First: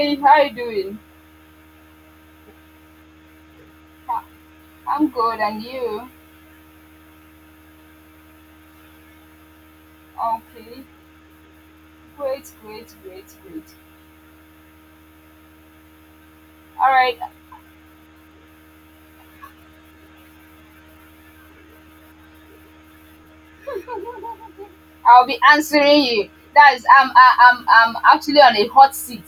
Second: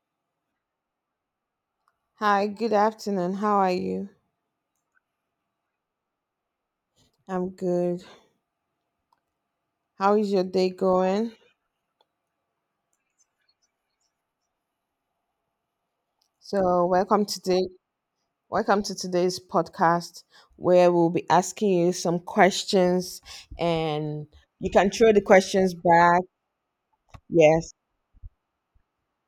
Hey, how you doing? Hi, good afternoon. How are you? I'm good, and you? I'm good. How is your day Okay, going? great. So, All right, welcome today. Welcome to today's podcast where we'll be asking you some questions and you can throw the I'll be questions answering back. you. That is, Yes. I'm actually on a hot seat.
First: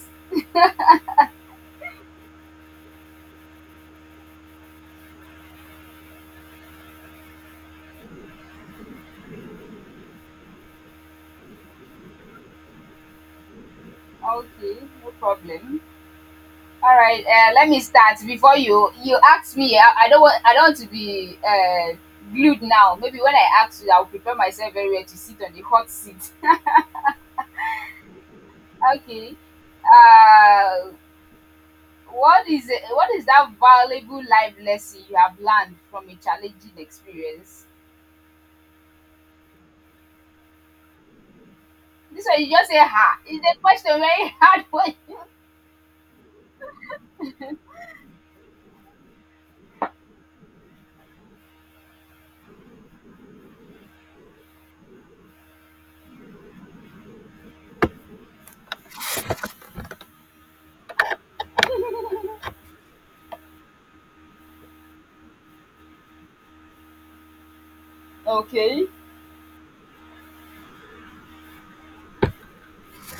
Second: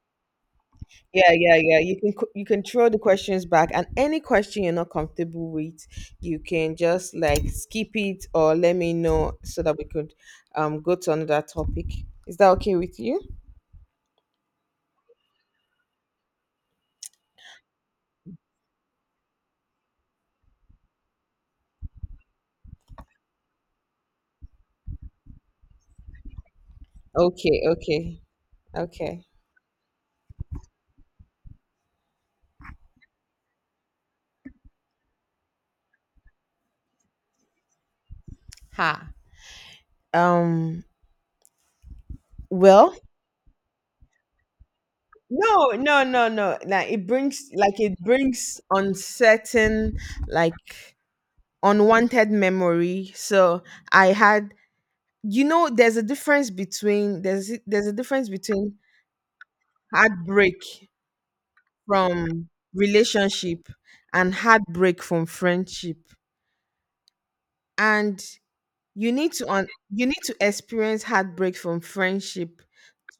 Yeah, yeah, yeah. You can throw the questions back, and any question you're not comfortable with, you can just like skip it or let me know so that we could go to another topic. Is that okay with you? Okay, no problem. All right, let me start. Before you ask me. I don't want, I don't want to be glued now. Maybe when I ask you, I'll prepare myself very well to sit on the hot seat. Okay, okay. Okay. Okay. Uh, what is that valuable life lesson you have learned from a challenging experience? Ha. Um, This one you just say well, ha. It's a question very hard for you. no, no, no, no. Like it brings uncertain, like unwanted memory. So I had, you know, there's a difference between there's a difference between heartbreak from relationship and heartbreak from friendship, and Okay. you need to un, you need to experience heartbreak from friendship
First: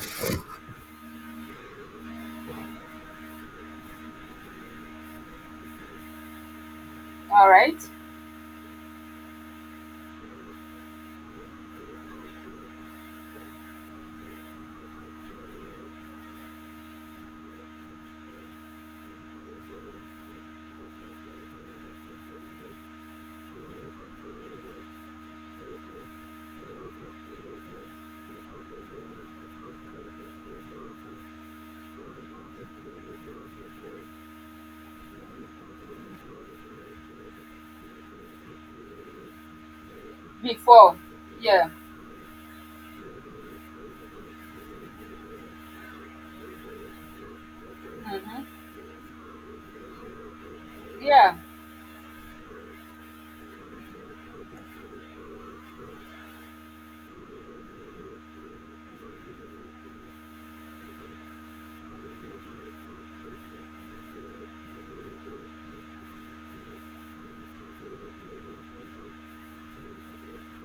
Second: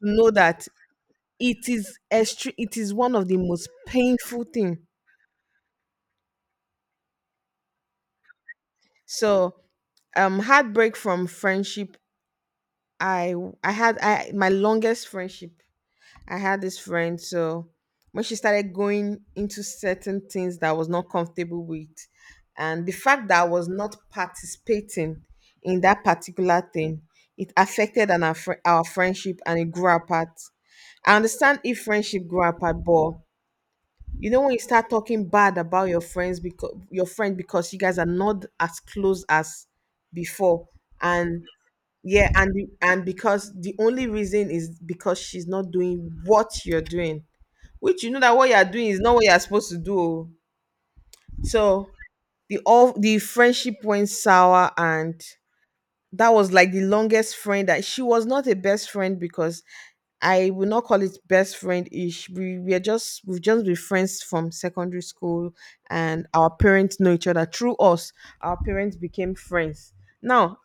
to know that it is one of the most painful thing. All right. So heartbreak from friendship, I I had I my longest friendship, I had this friend. So when she started going into certain things that I was not comfortable with, and the fact that I was not participating in that particular thing, it affected and our friendship, and it grew apart. I understand if friendship grew apart, but you know, when you start talking bad about your friends, because your friend because you guys are not as close as before, Before. and Yeah. yeah, and because the only reason is because she's not doing what you're doing, which you know that Mm-hmm. what you're doing is not what you're supposed to do. Oh. Yeah. So the all the friendship went sour, and that was like the longest friend. That she was not a best friend, because I will not call it best friend ish. We've just been friends from secondary school, and our parents know each other through us. Our parents became friends. Now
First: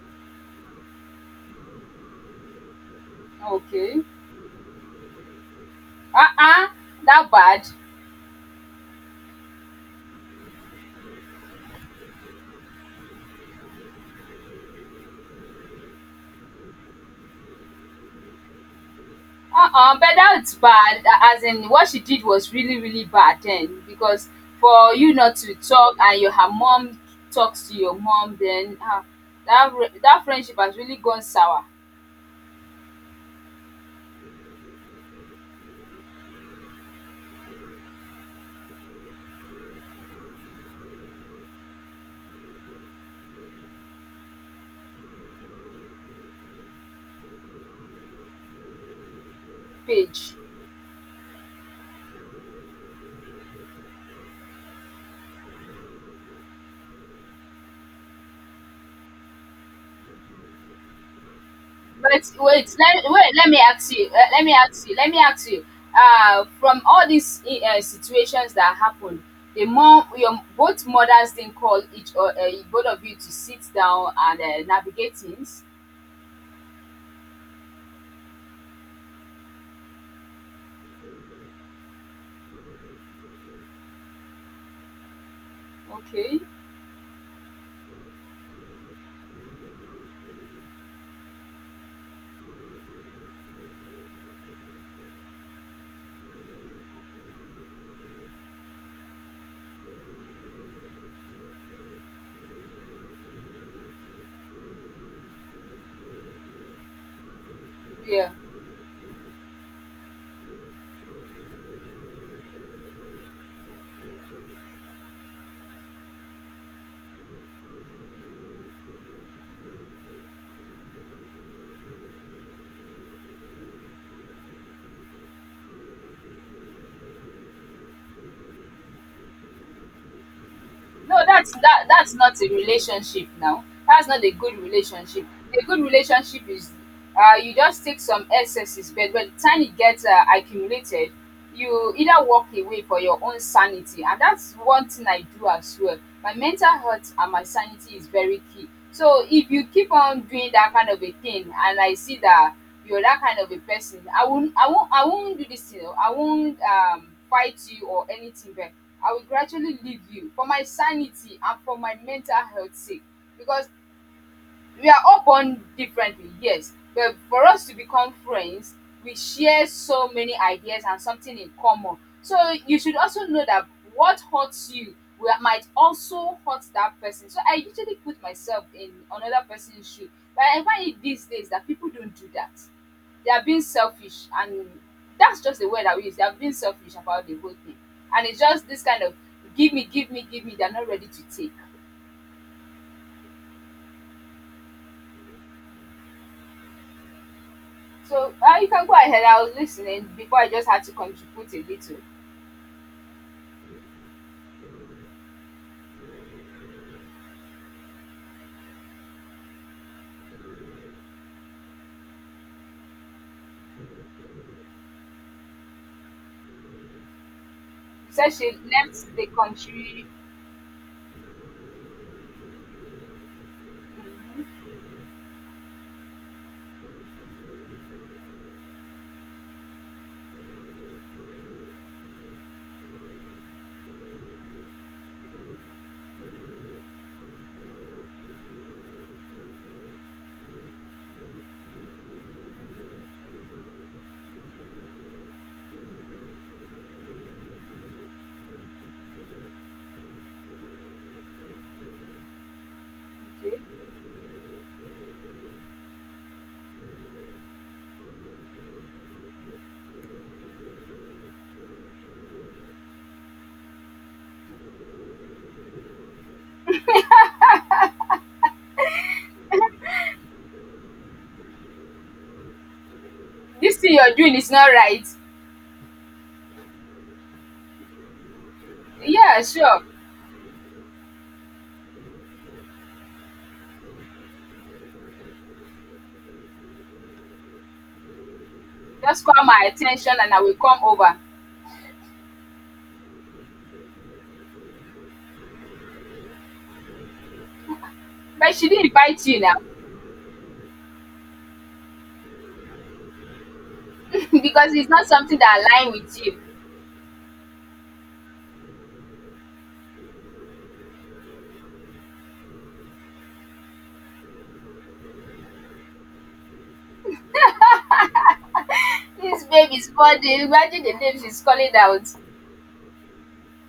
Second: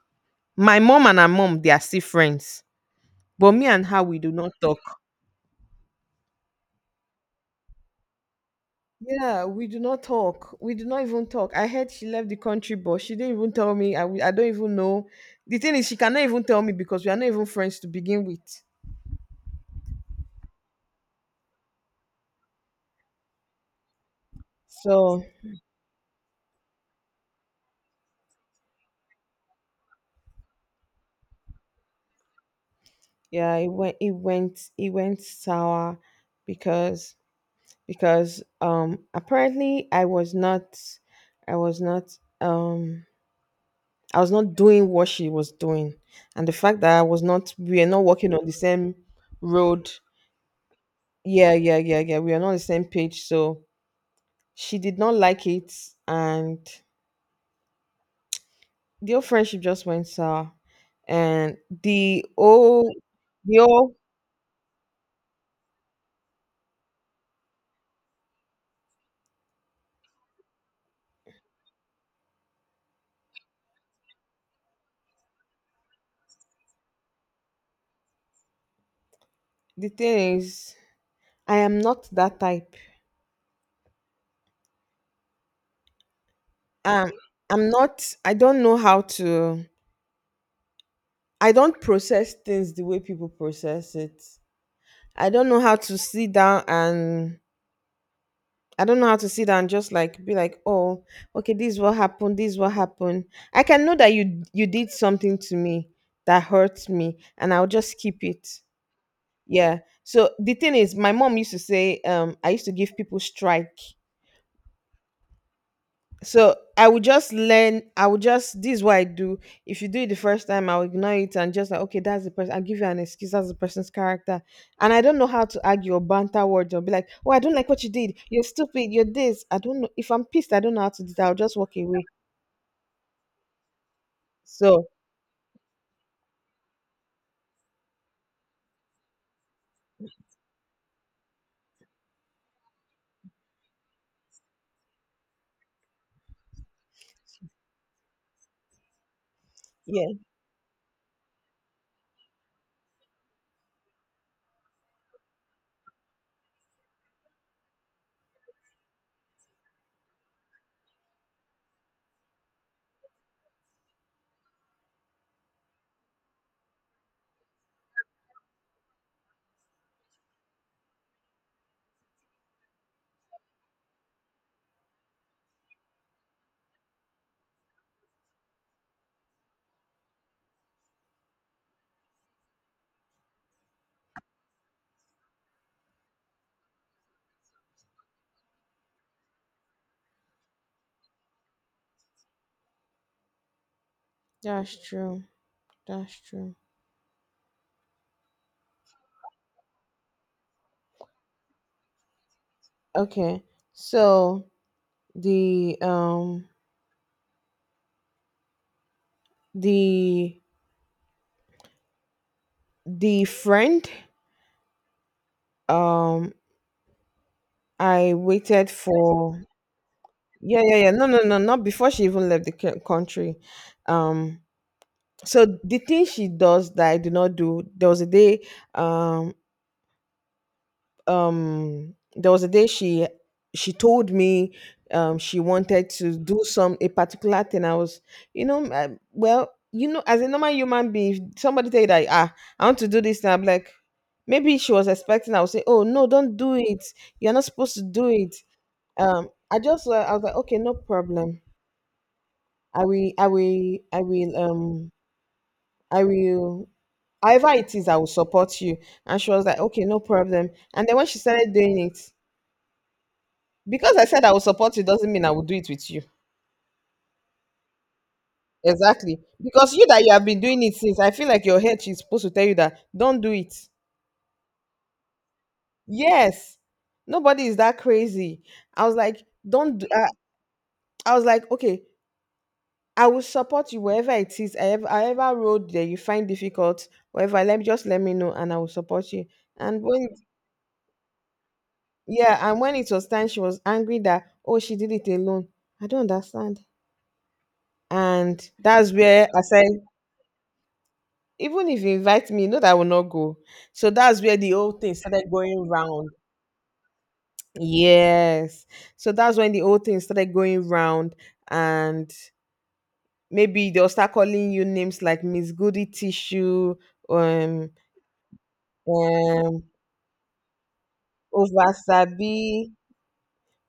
my mom and her mom, they are still friends, but me and Okay. her, we do not talk. Uh-uh. That bad. Yeah, we do not talk. We do not even talk. I heard she left the country, but she didn't even tell me. I don't even know. The thing is, she cannot even tell me because we are not even friends to begin with. Uh-uh. But that's bad. As in what she did was really, really bad then. Because for you So not to talk and your her mom talks to your mom then ah, that that friendship has really gone sour. yeah, it went sour because apparently I was not um I was not doing what she was doing. And the fact that I was not we are not walking on the same road. Page. Yeah, yeah, yeah, yeah. We are not on the same page. So she did not like it, and the old friendship just went sour. And But the old let me the ask old you, let me ask you. From all these situations that happened, the mom, your both mothers didn't call each or both of you to sit down and navigate things. the thing is, I am not that type. Okay. Um I don't know how to, I don't process things the way people process it. I don't know how to sit down and I don't know how to sit down and just like be like, oh, okay, this is what happened, this is what happened. I can know that you did something to me that hurts me, and I'll just keep Yeah. it. Yeah. So the thing is, my mom used to say, I used to give people strike. So I would just learn. I would just this is what I do. If you do it the first time, I'll ignore it and just like, okay, that's the person. I'll give you an excuse. That's the person's character. And I don't know how to argue or banter words or be like, oh, I don't like what you did. You're stupid. You're this. I don't know. If I'm pissed, I don't know how to do No, that. I'll that's just walk that away. that's not a relationship now. That's not a good So relationship. A good relationship is you just take some excesses, but by the time it gets accumulated, you either walk away for your own sanity, and that's one thing I do as well. My mental health and my sanity is very key. So if you keep yeah, on doing that kind of a thing and I see that you're that kind of a person, I won't do this thing. Oh, I won't fight you or anything, but I will gradually leave you for my sanity and for my mental health sake. Because we are all born differently, yes, but for us to become friends, we share so many ideas and something in common. So you should also know that what hurts you will, might also hurt that person. So I usually put myself in another person's shoe, but I find it these days that people don't do that. They are being selfish, and that's just the word I use. They are being selfish about the whole thing, and it's just this kind of give me, give me, give me. They're not ready to take. that's true. That's true. So you can go ahead. I was listening before, I just had to contribute a little. You Okay. So the um the the friend, um I said she waited left the for, country. yeah, yeah, yeah, no, no, no, not before she even country. Um, so the thing she does that I do not do, there was a day, um, there was a day she told me she wanted to do some a particular thing. I was, you know, I, well, you know, as a normal human being, if somebody tell you that, ah, I want to do this, and I'm like, maybe she was expecting, I would say, oh no, don't do it. You're not supposed to do it. I just, I was like, okay, no problem. I will, I Okay. will, I will, um, I will, however it is, I will support you. And she was like, okay, no problem. And then when she started doing it, because I said I will support you doesn't mean I will do it with you. Exactly. Because you that you have been doing it since, I feel like your head is supposed to tell you that don't do it. This thing you're doing is not right. Yes. Nobody is that crazy. I was like, Yeah, don't, sure. do, I was like, okay, I will support you wherever it is. I ever road that you find difficult, wherever, let me know and I will support Just you. call my And when attention and I will come over. Yeah, and when it was time, she was angry that, oh, she did it alone. I don't understand. And But she didn't that's invite where you I now. said, even if you invite me, you know that I will not go. So that's where the whole Because it's thing not started something that going align round. with you. Yes. So that's when the whole thing started going round. And maybe they'll start calling you names like Miss Goody Tissue, um, This um, babe is body. Imagine the name she's calling out. Ovasabi.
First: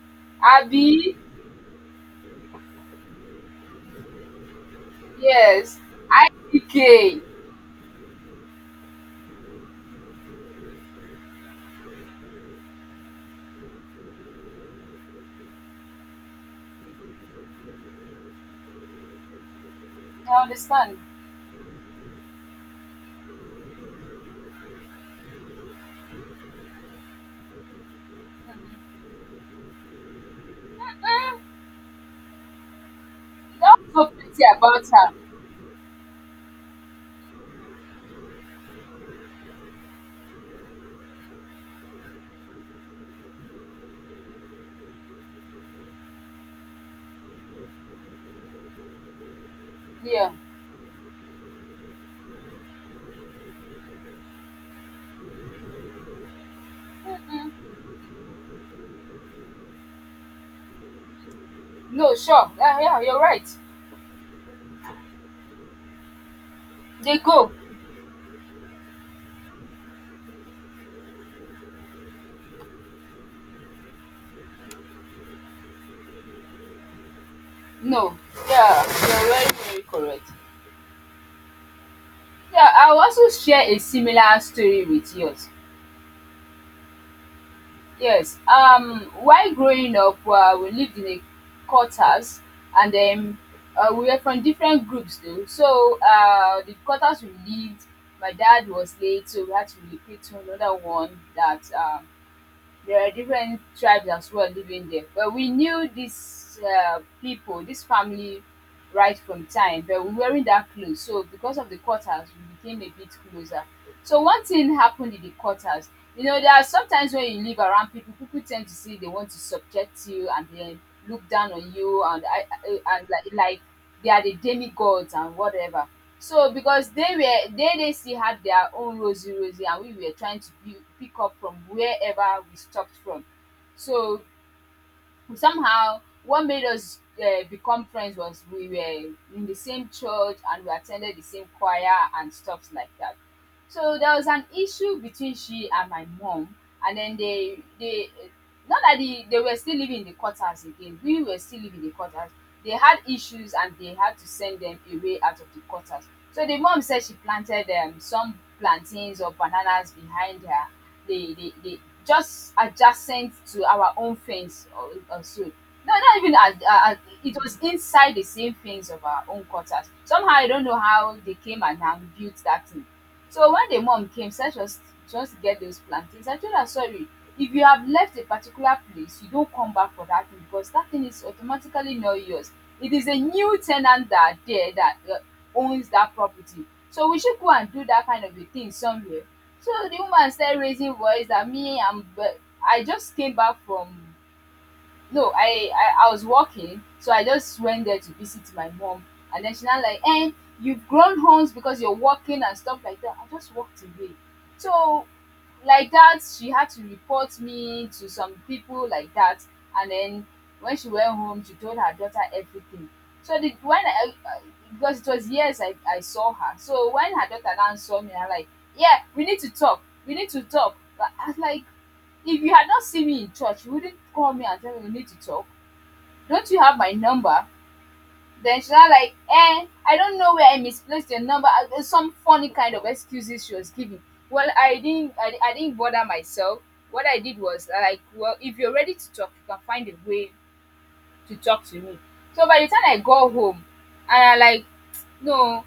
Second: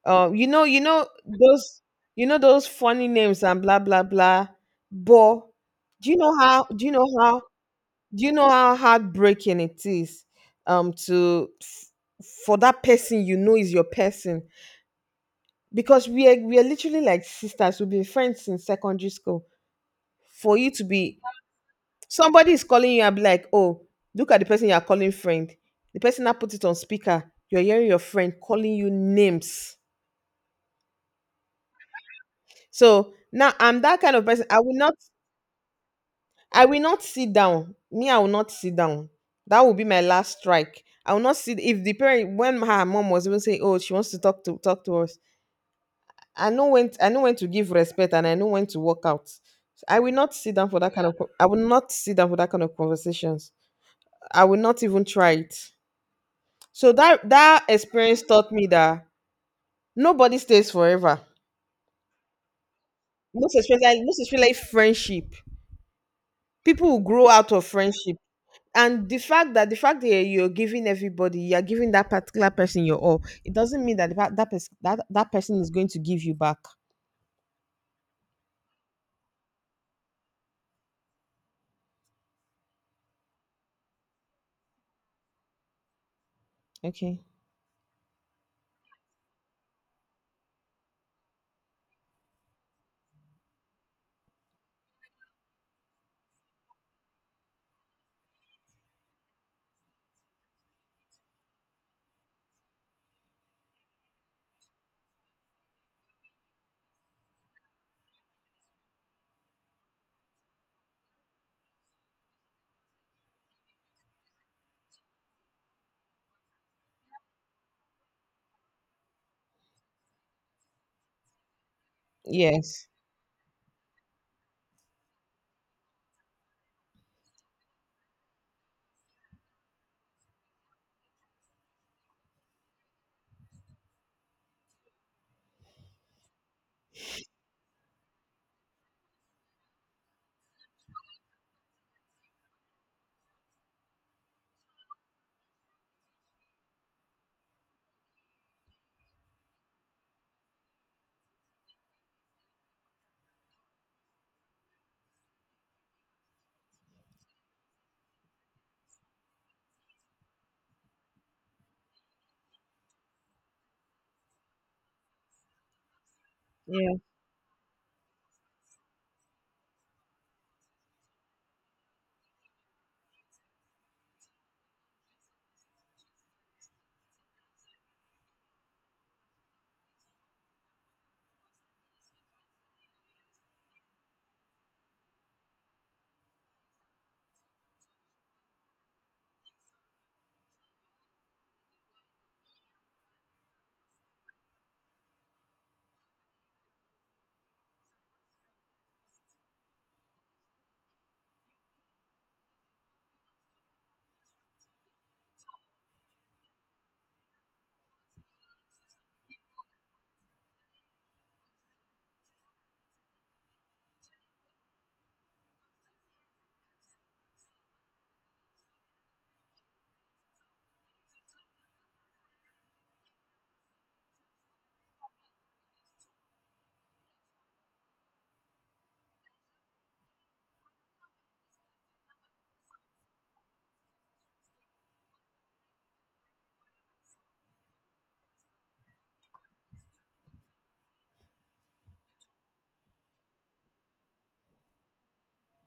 You know, Abby, you know those funny names and blah blah blah. But yes. do you know how? Do you know IDK. how? Do you know how heartbreaking it is? Um, to f- for that person you know is your person, because we are literally like sisters. We've been friends since secondary school. I For you to understand. be, somebody is calling you and be like, oh, look at the person you are calling friend. The person that put it on speaker. You're hearing your friend calling you names. Mm, So now that I'm was that so kind of pretty person. About her. I will not sit down. Me, I will not sit down. That will be my last strike. I will not sit if the parent when her mom was even saying, oh, she wants to talk to us. I know when to give respect and I know when to walk out. So, I will Yeah. not sit down for that kind of co- I will not sit down for that kind of conversations. I will not even try it. So that experience taught me that nobody stays forever. No, sure. Yeah, yeah, you're right. Most especially friendship. People will They grow go. out of friendship. And the fact that you're giving everybody, you're giving that particular person your all, it doesn't mean that that person, that person is going to give you back. No. Yeah, you're very, very correct. Yeah, I'll also share a similar story with yours. Okay. Yes. While growing up, we lived in a quarters, and then we were from different groups though. So the quarters we lived, my dad was late, so we had to recruit to another one that there are different tribes as well living there. But we knew these people, this family, right from time, but we weren't that close. So because of the quarters, we became a bit closer. So one thing happened in the quarters. You know, there are sometimes when you live around people, people tend to see they want to subject you and then look down on you and I, Yes. I and like they are the demigods and whatever. So because they were they still had their own rosy rosy and we were trying to be, pick up from wherever we stopped from. So somehow what made us become friends was we were in the same church and we attended the same choir and stuff like that. So there was an issue between she and my mom, and then they not that they were still living in the quarters again. We were still living in the quarters. They had issues and they had to send them away out of the quarters. So the mom said she planted some plantains or bananas behind her, they just adjacent to our own fence or so. No, not even as, Yes. it was inside the same fence of our own quarters. Somehow I don't know how they came and built that thing. So when the mom came, Sarah just get those plantains. I told her, sorry, if you have left a particular place, you don't come back for that thing because that thing is automatically not yours. It is a new tenant that are there that owns that property. So we should go and do that kind of a thing somewhere. So the woman started raising voice that me, I'm, but I just came back from no, I was working so I just went there to visit my mom, and then she's not like, eh, you've grown horns because you're working and stuff like that. I just walked away. So like that she had to report me to some people like that, and then when she went home she told her daughter everything. So the when I- because it was years i saw her, so when her daughter now saw me, I like, yeah, we need to talk. But I was like, if you had not seen me in church, you wouldn't call me and tell me we need to talk. Don't you have my number? Then she was like, eh, I don't know where I misplaced your number. Some funny kind of excuses she was giving. Well, I didn't bother myself. What I did was like, well, if you're ready to talk, you can find a way to talk to me. So by the time I got home, and I like, no,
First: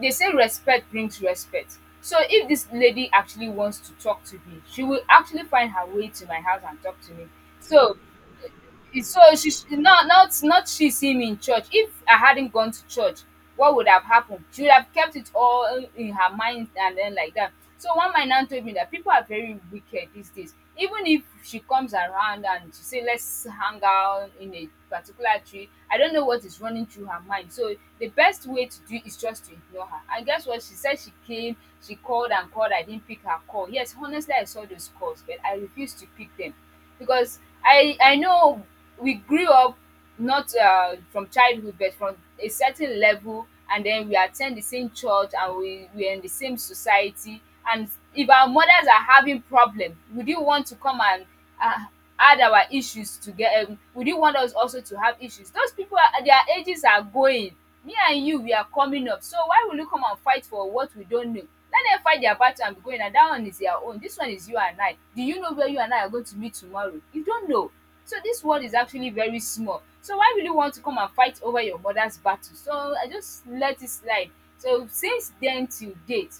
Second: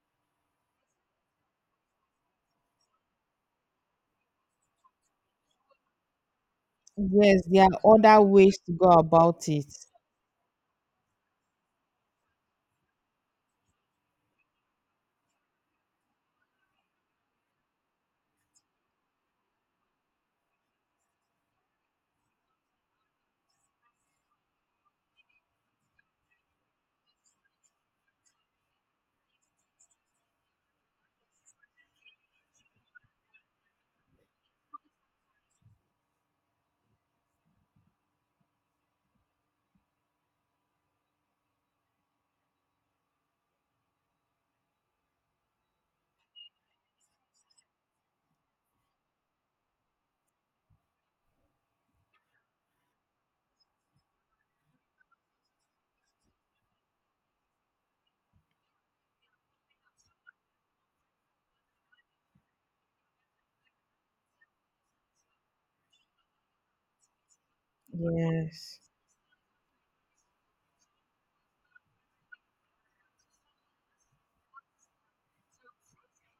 they say respect brings respect, so if this lady actually wants to talk to me she will actually find her way to my house and talk to me. Yes. There are So other ways to go it's so about it. not not not she see me in church. If I hadn't gone to church, what would have happened? She would have kept it all in her mind and then like that. So one my nan told me that people are very wicked these days. Even if she comes around and she say let's hang out in a particular tree, I don't know what is running through her mind. So the best way to do is just to ignore her. And guess what? She said she came, she called and called. I didn't pick her call. Yes, honestly, I saw those calls, but I refused to pick them because I know we grew up not from childhood but from a certain level, and then we attend the same church and we are in the same society, and if our mothers are having problem, would you want to come and uh, had our issues together, would you want us also to have issues? Those people, are their ages are going, me and you we are coming up, so why will you come and fight for what we don't know? Let them fight their battle and be going, and that one is their own, this one is you and i. Do you know where you and I are going to meet tomorrow? You don't know. So this world is Yes. actually very small, so why will you want to come and fight over your mother's battle? So I just let it slide. So since then till date,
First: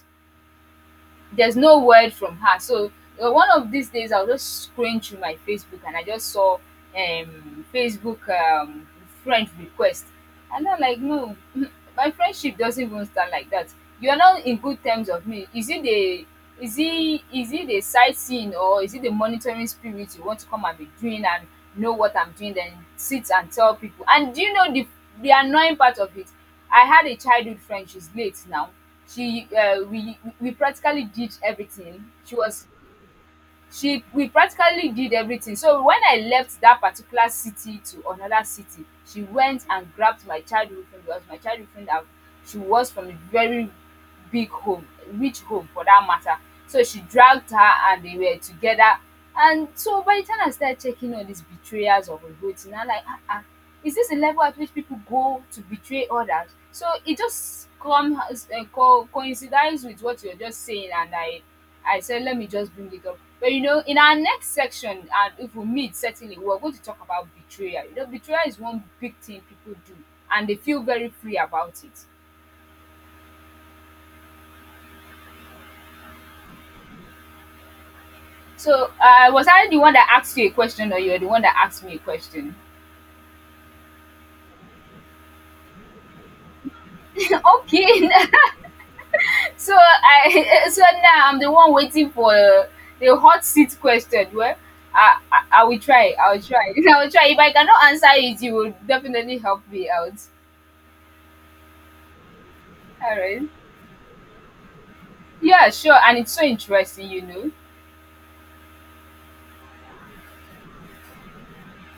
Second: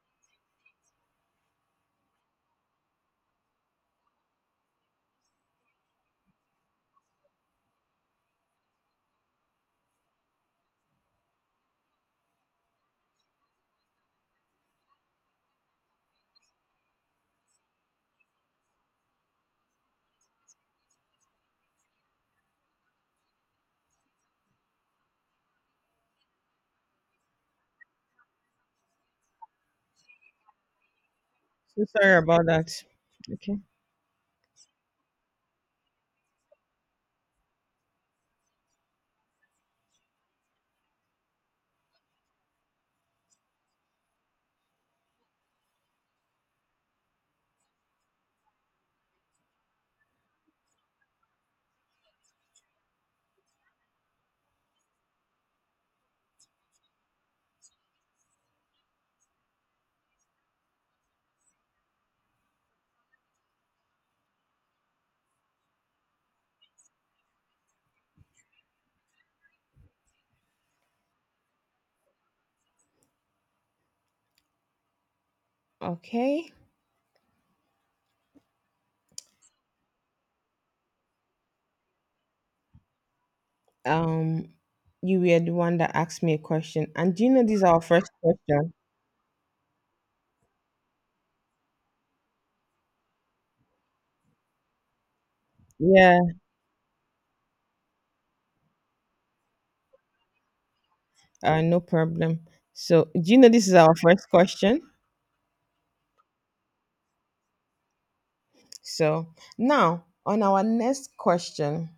there's no word from her. So one of these days, I was just scrolling through my Facebook and I just saw Facebook friend request, and I'm like, no, my friendship doesn't even start like that. You are not in good terms of me. Is it the is it the sightseeing or is it the monitoring spirit you want to come and be doing and know what I'm doing then sit and tell people? And do you know the annoying part of it? I had a childhood friend. She's late now. She we practically did So everything. sorry She about was that. Okay. she we practically did everything. So when I left that particular city to another city, she went and grabbed my childhood friend. Because my childhood friend have she was from a very big home, rich home for that matter. So she dragged her, and they were together. And so by the time I started checking all these betrayers of Ogbo thing, I'm like, ah, ah, is this the level at which people go to betray others? So it just come as co coincides with what you're just saying. And I said, let me just bring it up. But in our next section, and if we meet, certainly we're going to talk about betrayal. Betrayal is one big thing people do, and they feel very free about it. Okay. So, was I the one that asked you a question, or you're the one that asked me a question? Um, you were the one that asked me a question, and do you know this is our Okay, first question? so I so now I'm the one waiting for the hot seat question. Well, I will try. Yeah. I will try. I will try. If I cannot answer it, you will definitely help me out. No problem. So, All do you right. know this is our first question? Yeah, sure. And it's so interesting, you know. So, now on our next question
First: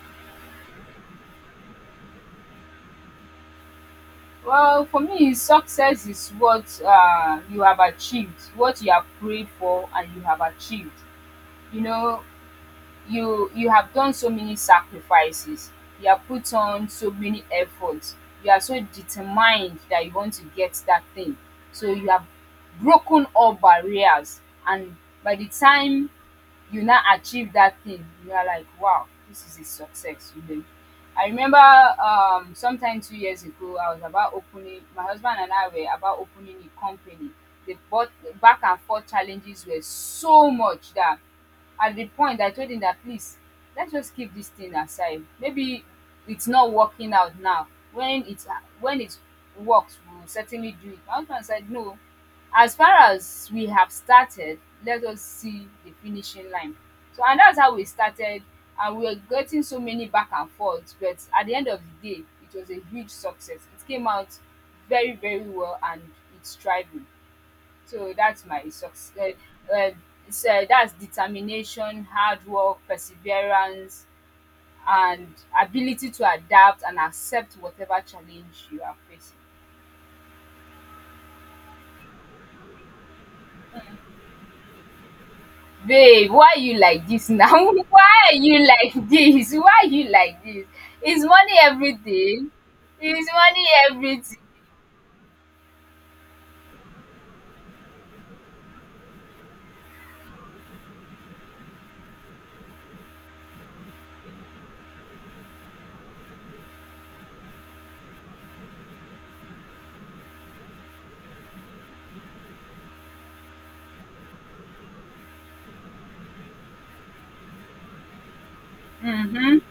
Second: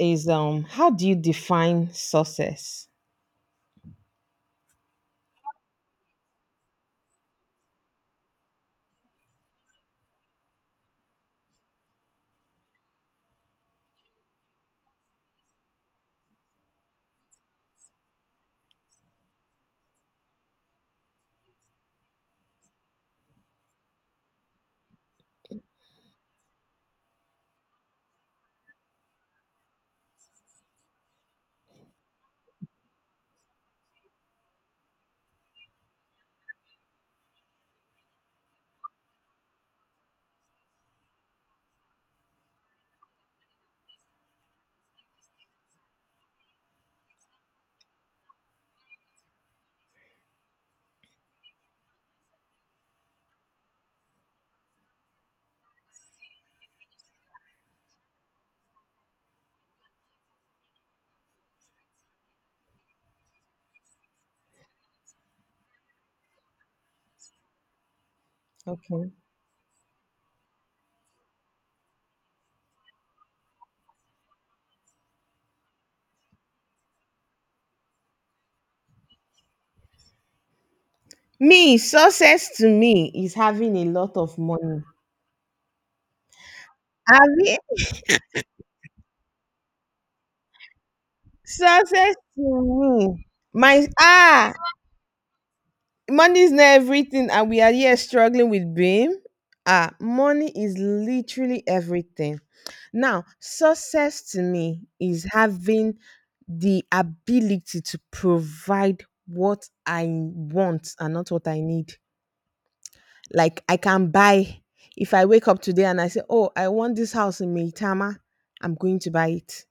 is, how do you define success? Well, for me, success is what you have achieved, what you have prayed for, and you have achieved. You know, you have done so many sacrifices. You have put on so many efforts. You are so determined that you want to get that thing. So you have broken all barriers, and by the time you now achieve that thing, you are like, wow, this is a success, you know. I remember sometime 2 years ago, I was about opening my husband and I were about opening a company. The But back and forth challenges were so much that at the point I told him that, please, let's just keep this thing aside. Maybe it's not working out now. When it's when it works, we will certainly do it. My husband said, no, as far as we have started, let us see the finishing line. So and that's how we started, and we were getting so many back and forth, but at the end of the day, it was a huge success. It came out very, very well, and it's thriving. So that's my success. Okay. Um um it's That's determination, hard work, perseverance, and ability to adapt and accept whatever challenge you are facing. Me, success to me is having a lot of money. Babe, why you like this Abi, now? Why are you like this? Why you like this? Is money success to everything? Is me. money My everything? ah, money is not everything, and we are here struggling with being. Ah, money is literally everything. Now, success to me is having the ability to provide what I want and not what I need. Like I can buy, if I wake up today and I say, "Oh, I want this house in Meitama," I'm going to buy Mhm. it.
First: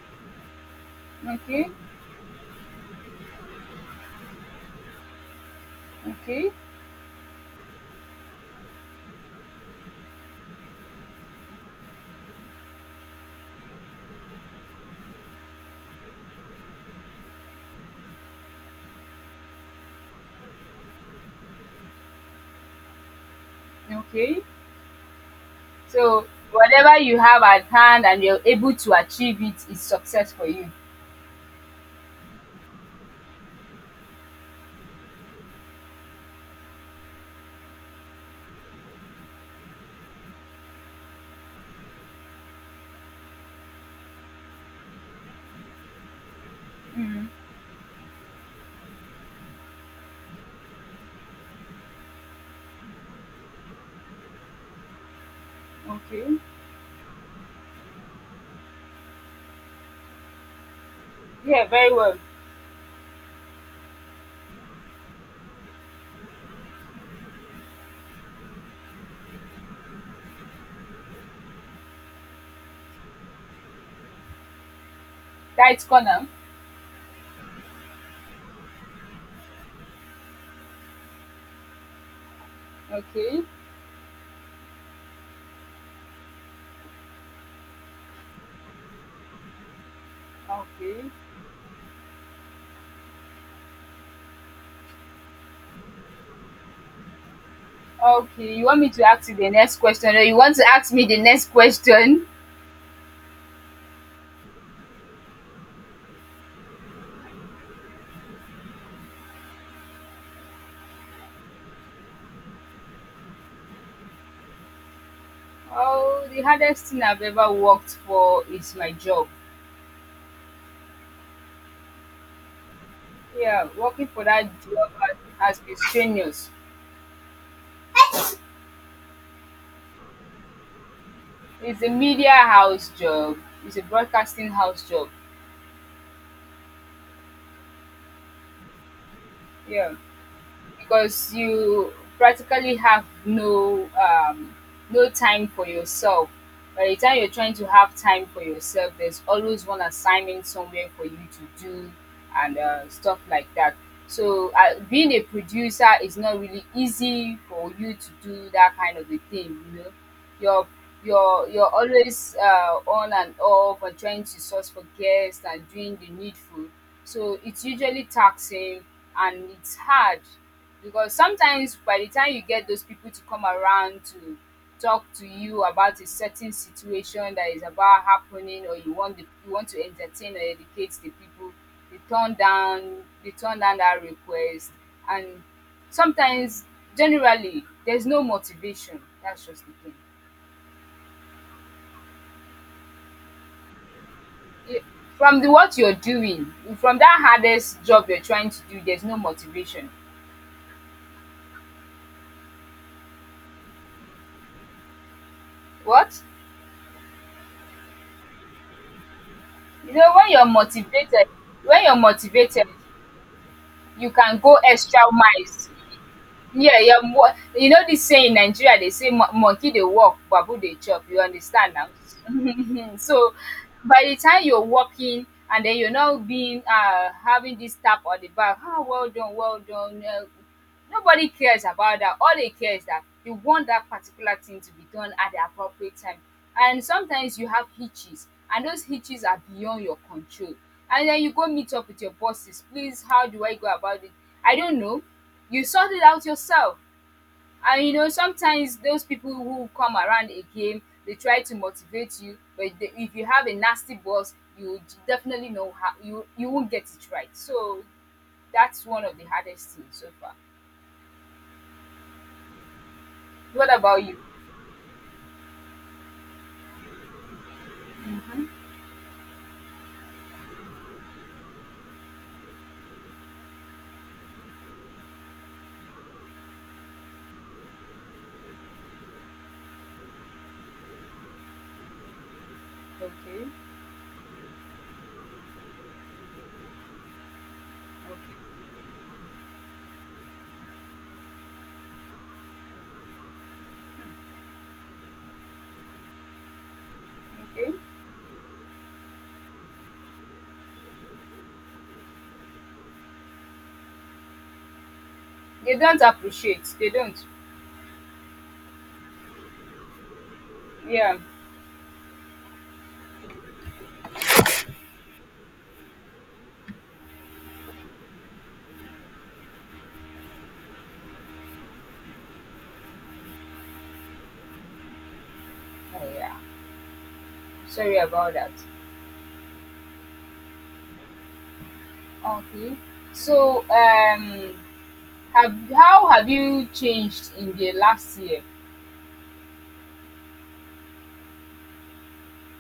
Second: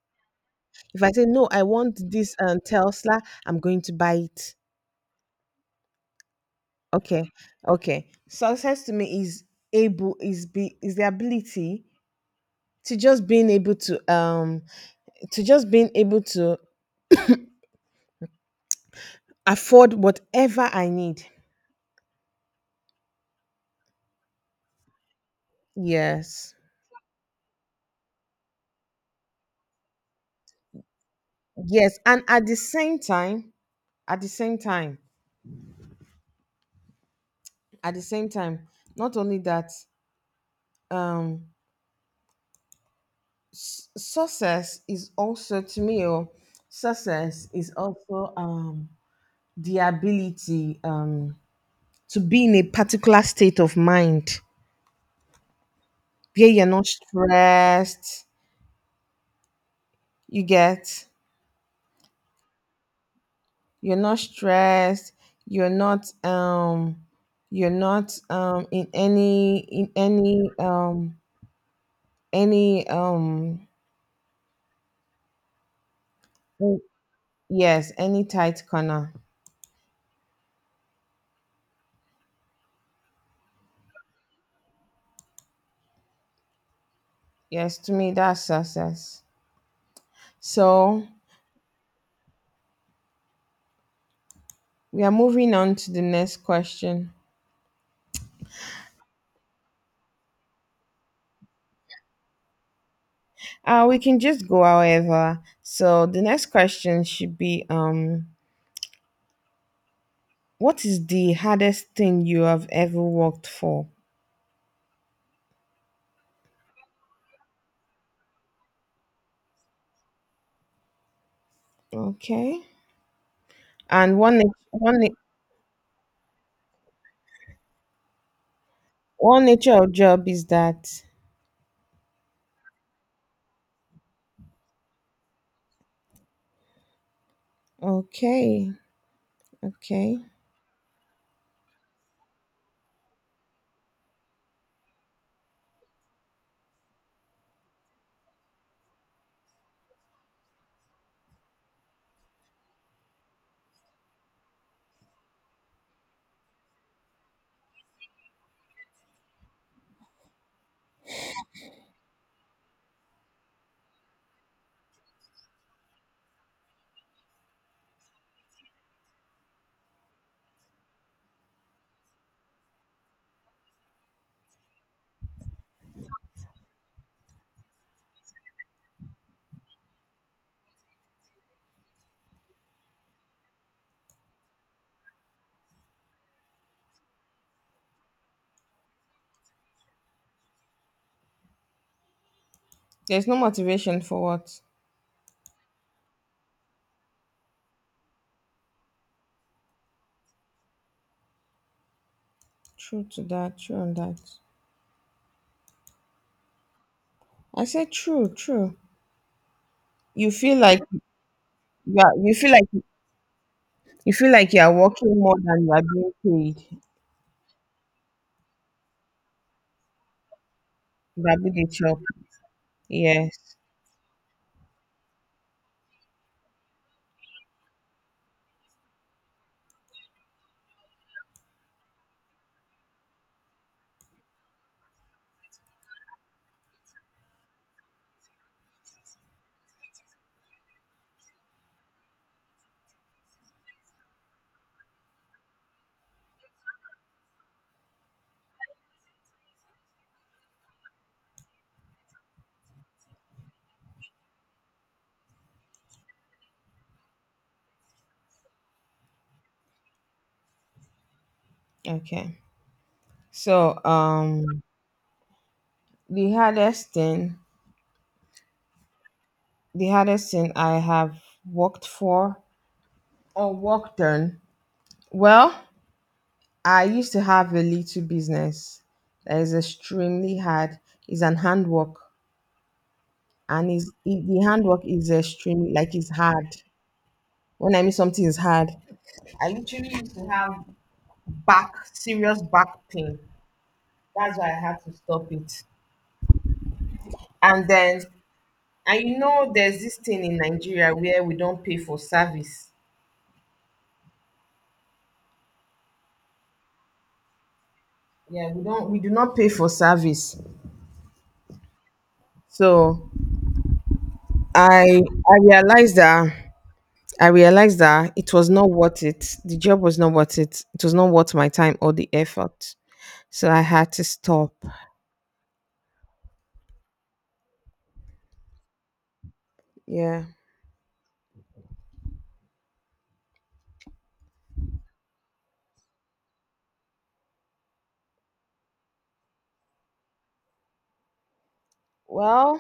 If I say, "No, I Okay. want this Tesla," I'm going to buy it. Okay. Okay, okay. Success to me is able is be is the ability to just being able to just being able to afford whatever I need. Okay. So Yes. whatever you have at hand and you're able to achieve it is success for you. Yes. And at the same time, at the same time, at the same time, not only that, um, success is also to me, oh, Mm. success is also the ability to be in a particular state of mind Okay. where you're not stressed. You get, Yeah, very well. you're not stressed, you're not um you're not in any any um Tight corner. mm, yes, any tight corner. Okay. Yes, to me that's success. So Okay. we are moving on to the next question. Okay. You want me to ask you the next question, or you want to ask me the next question? Uh, we can just go however. So the next question should be, what is the hardest thing you have ever worked for? Oh, the hardest thing I've ever worked for is my job. Okay. Yeah, working And for one that ex- job one has been strenuous. one nature of job is that It's a media house job. It's a broadcasting house job. okay, Yeah. okay. Because you practically have no time for yourself. By the time you're trying to have time for yourself, there's always one assignment somewhere for you to do, and stuff like that. So, being a producer is not really easy for you to do that kind of a thing. You know, you're you're always on and off and trying to source for guests and doing the needful. So it's usually taxing, and it's hard. Because sometimes by the time you get those people to come around to talk to you about a certain situation that is about happening, or you want the you want to entertain or educate the people, they turn down they turn down that request. And sometimes, generally, there's no motivation. That's just the thing. There's no motivation for what? Ye- from the what you're doing, from that hardest job you're trying to do, there's no motivation. True to that, true on that. What? I said true, true. You know, when You you're feel like motivated, when you're you feel motivated like, you you feel can like go you are extra working more than miles. you are being Yeah, paid. yeah. You know this saying in Nigeria, they say, Monkey they walk, babu they chop." You That be the understand now? job. So Yes. by the time you're walking and then you're not being having this tap on the back, ah, well done, well done. Nobody cares about that. All they care is that you want that particular thing to be done at the appropriate time. And sometimes you have hitches, and those hitches are beyond your control. And then you go meet up with your bosses. Please, how do I go about it? I don't know. You sort it out yourself. And you know, sometimes those people who come around again, they try to motivate you, but they, if you have a nasty boss, you would definitely know how you won't get it right. So that's one of the hardest things so far. Okay. What So about you? um the hardest thing the hardest thing I have worked for or worked on. Well, I used to have a little business that is extremely hard. It's an handwork, Okay, and the handwork is extremely like it's hard. When I mean something is okay, hard, I literally used to have back serious back pain. That's why I had to stop it. And okay. then I know there's this thing in Nigeria where we don't pay for service. They don't appreciate. They don't. Yeah, we do not pay for service. Yeah. So I I realized that it was not worth it. The job was not worth it. It was not worth my time or the effort. So I had to stop. Oh, yeah. Sorry about that. Yeah. Okay. So, have how have you changed in the last year? Well,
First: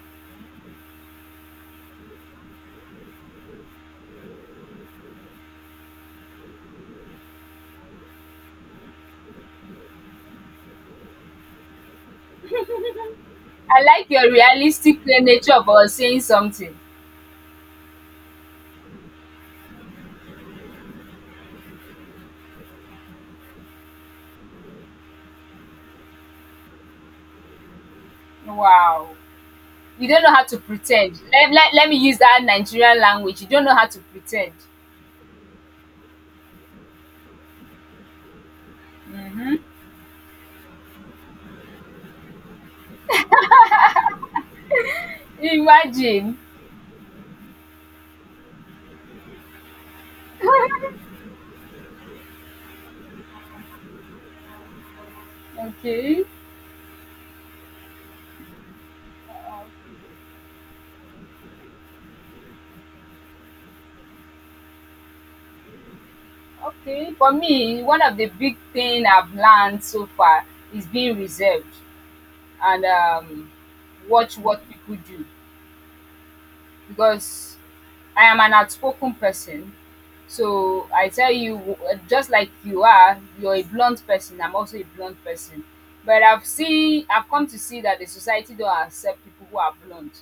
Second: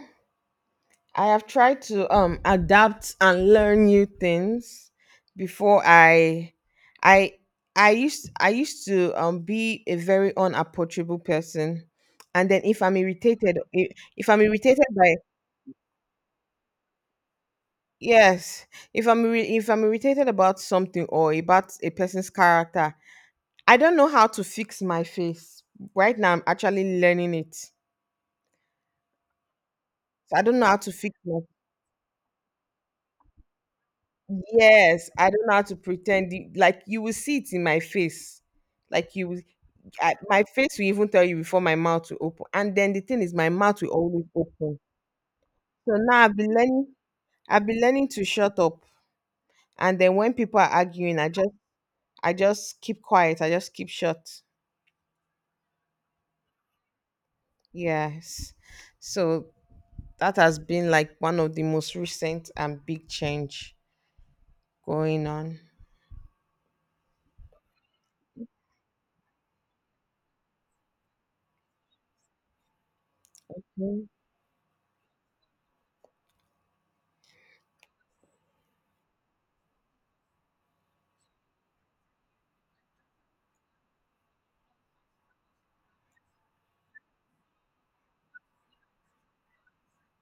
I have tried to adapt and learn new things before I I used to be a very unapproachable person. And then I like your if I'm irritated realistic play nature about saying something. yes, if I'm irritated about something or about a person's character, I don't know how to fix my face. Right now, I'm actually learning it. So Wow. You don't know I how to don't know how to fix pretend. my Let me use that Nigerian language. You don't know how to pretend. yes, I don't know how to pretend. Like you will see it in my face. Like you, will, my face will even tell you before my mouth will open. And then the thing is, my mouth will always open. So now I've Imagine. been learning. I've been learning to shut up. And then when people are arguing, I just keep quiet. I just keep shut. Okay, Yes. So that has been like one of the most recent and big change. Going on. okay. For me, one of the big thing I've learned so far is being reserved. And Mm. watch what people do. Because I am an outspoken person. So I tell you, just like you are, you're a blunt person. I'm also a blunt person, but I've seen, I've come to see that the society don't accept people who are blunt.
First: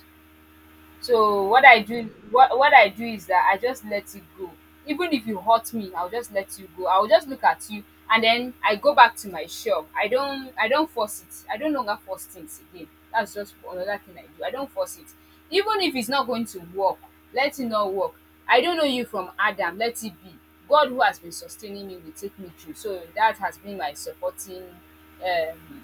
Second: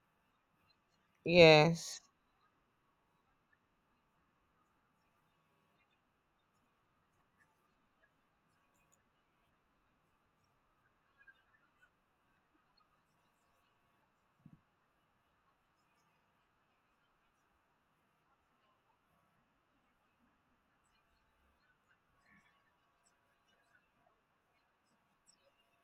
So Yes. What I do is that I just let it go. Even if you hurt me, I'll just let you go. I'll just look at you, and then I go back to my shop. I don't force it. I don't longer force things again. That's just another thing I do. I don't force it. Even if it's not going to work, let it not work. I don't know you from Adam, let it be. God who has been sustaining me will take me through. So that has been my supporting um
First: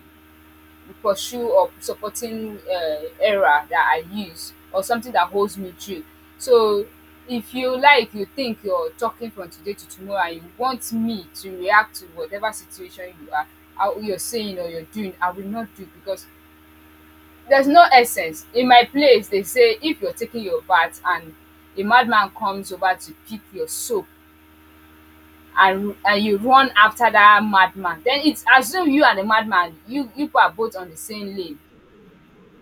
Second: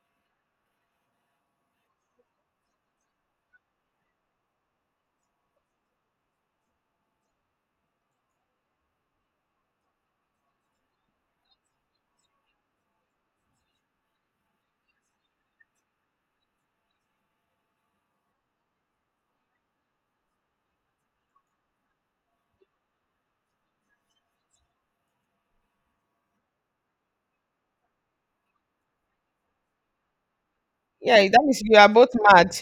pursue or supporting era that I use or something that holds me true. So if you like, you think you're talking from today to tomorrow and you want me to react to whatever situation you are, how you're saying or you're doing, I will not do. Because there's no essence. In my place, they say if you're taking your bath and a madman comes over to pick your soap, and you run after that madman, then it's assume you and the madman, you people are both on the Yeah, same that lane. means you are both mad.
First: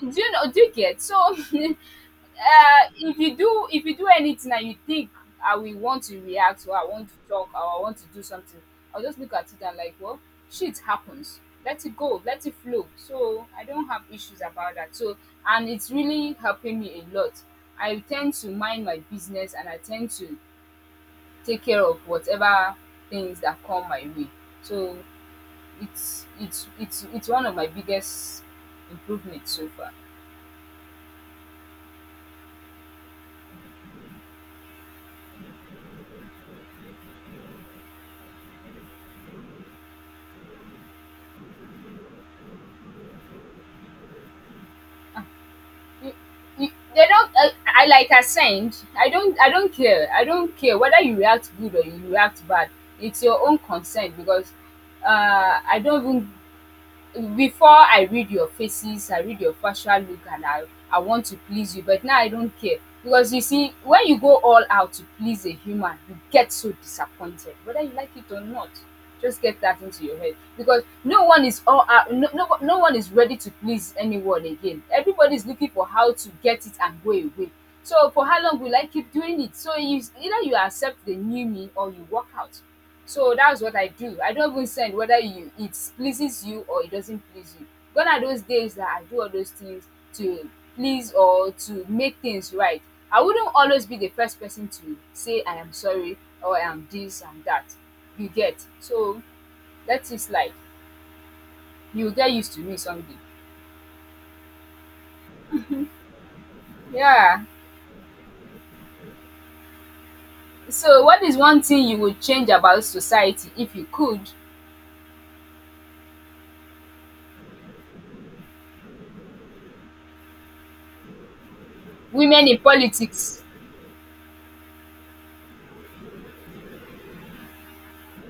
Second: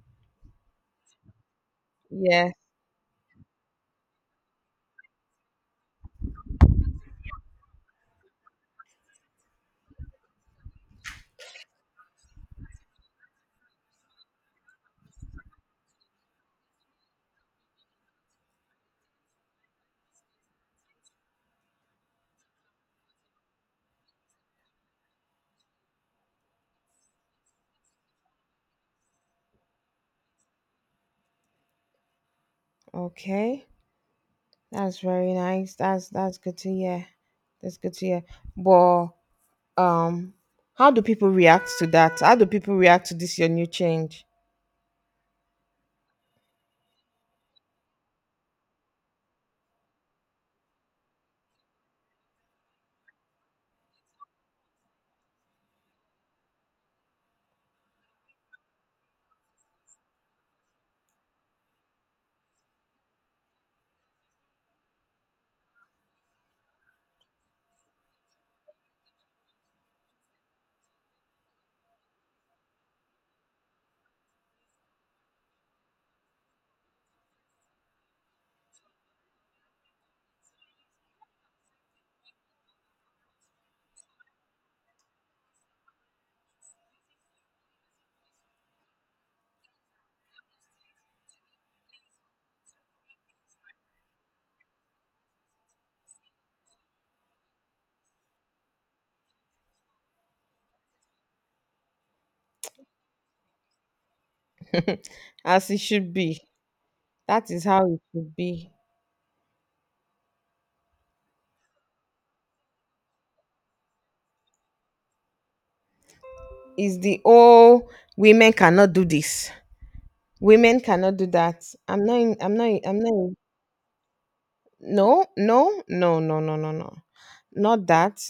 Do you know? Do you get? So, Yes. If you do anything and you think I will want to react, or I want to talk, or I want to do something, I'll just look at it and like, well, shit happens. Let it go. Let it flow. So I don't have issues about that. So and it's really helping me a lot. I tend to mind my business, and I tend to take care of whatever things that come my way. So it's one of my biggest improvements so far. Okay. That's very nice. That's good to hear. That's good to hear. But um how do people react to that? How do people react to this your new change? you, you, they don't. I Like I said, I don't care. I don't care whether you react good or you react bad. It's your own concern. Because I don't even before I read your faces, I read your facial look, and I want to please you, but now I don't care. Because you see, when you go all out to please a human, you get so disappointed, whether you like it or not. Just get that into your head. Because no one is all out. No, no, no one is ready to please anyone again. Everybody's looking for how to get it and go away. So for how long will I keep doing it? So you, either you accept the new me, or you walk out. So that's what I do. I don't even send whether you it pleases you or it doesn't please you. Gone are those days that I do all those things to please or to make things right. I wouldn't always be the first person to say I am sorry, or I am this and that. You get. So let it slide. You'll get used to me someday. As it should be. Yeah. That is how it should be. So what is one thing you would change about society if you could? Is the oh women cannot do this. Women cannot do that. Women in I'm not in, politics, no, no, no, no, no, no, no. Not that.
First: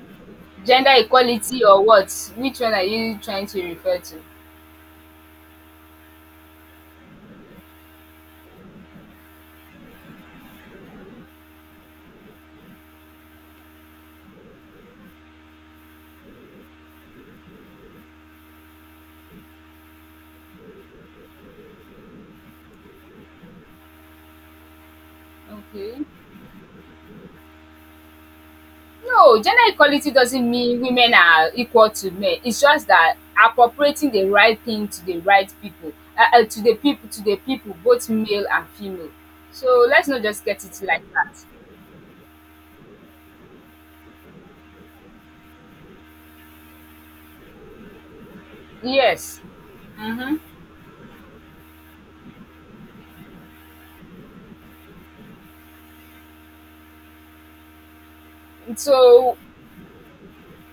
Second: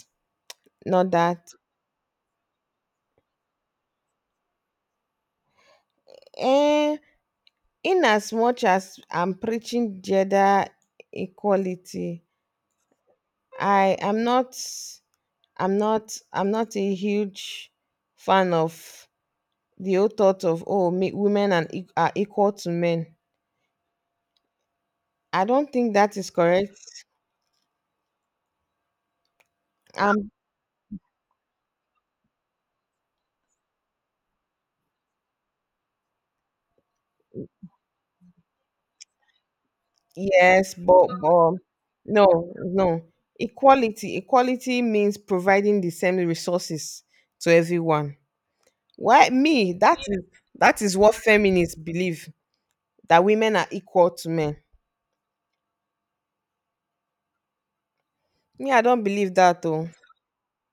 gender Not that. equality, or what? Which one are you trying to refer to? Eh, in as much as I'm preaching gender equality, I am not I'm not I'm not a huge fan of the old thought of oh me, women and e- are equal to men. I don't think Okay. that is correct. No, gender equality Um doesn't mean women are equal to men. It's just that appropriating the right thing to the right people, to the people, to the people, both male and female. So let's not just get yes, it like but that. No, no. Equality means providing the same resources to everyone. Why Yes. me? Mm-hmm. That is what feminists believe. That women are equal to men. Me, I don't believe So that though.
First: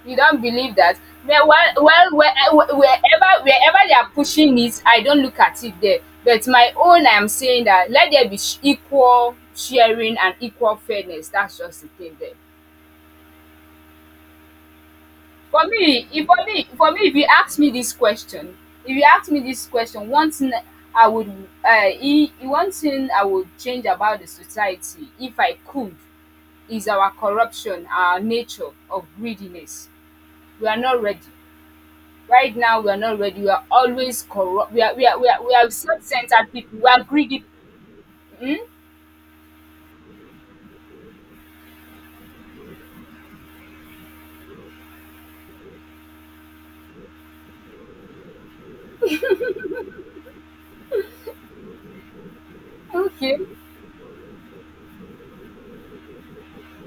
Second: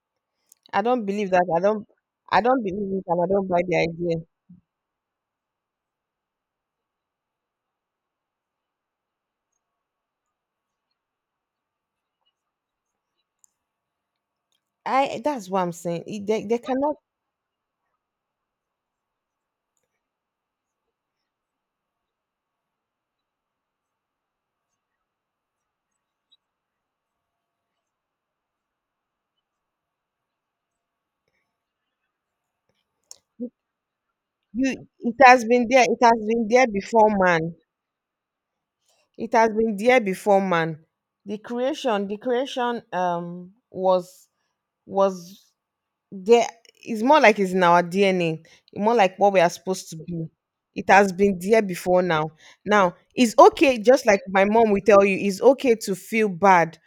you don't believe I that? don't believe Well, that. Well, well I don't wherever believe it and I don't buy the they are idea. pushing it, I don't look at it there. But my own, I am saying that let there be equal sharing and equal fairness. That's just the thing there. I that's what For I'm saying. me, if for They me, for cannot me, if you ask me this question, if you ask me this question, one thing I would, one thing I would change about the society, if I could, is our corruption, our nature of greediness. We are not ready. Right now, we are not ready. We are always you corrupt. It has We been are there, it has been self-centered there people. We are before man. greedy. It has been there before man. The creation was was there it's more like it's in our DNA, more like what we are supposed to be. It has been there before now. Now, it's Okay, okay, just like my mom will tell you, it's okay to feel bad.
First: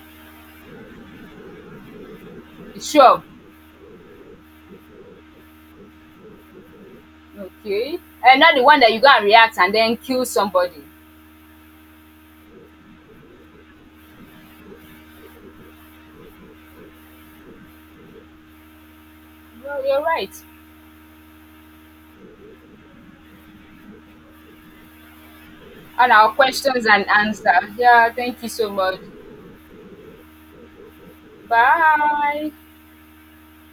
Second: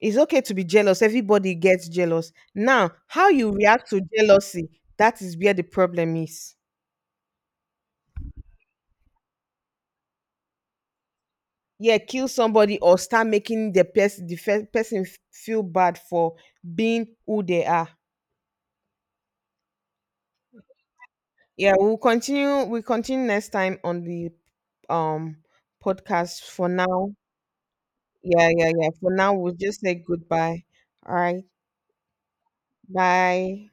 It's okay to be jealous. Everybody gets jealous. Now, sure. how you react to jealousy, that is where the problem is. Okay, and not the one that you go and react and then kill somebody. Yeah, kill somebody or start making the person the fe- feel bad for being who they are. Well, you're right. Yeah, we'll continue. We will continue next time on the um And our podcast. For questions and now, answer. Yeah, thank you so yeah. much. For now, we'll just say goodbye. All right, Bye. bye.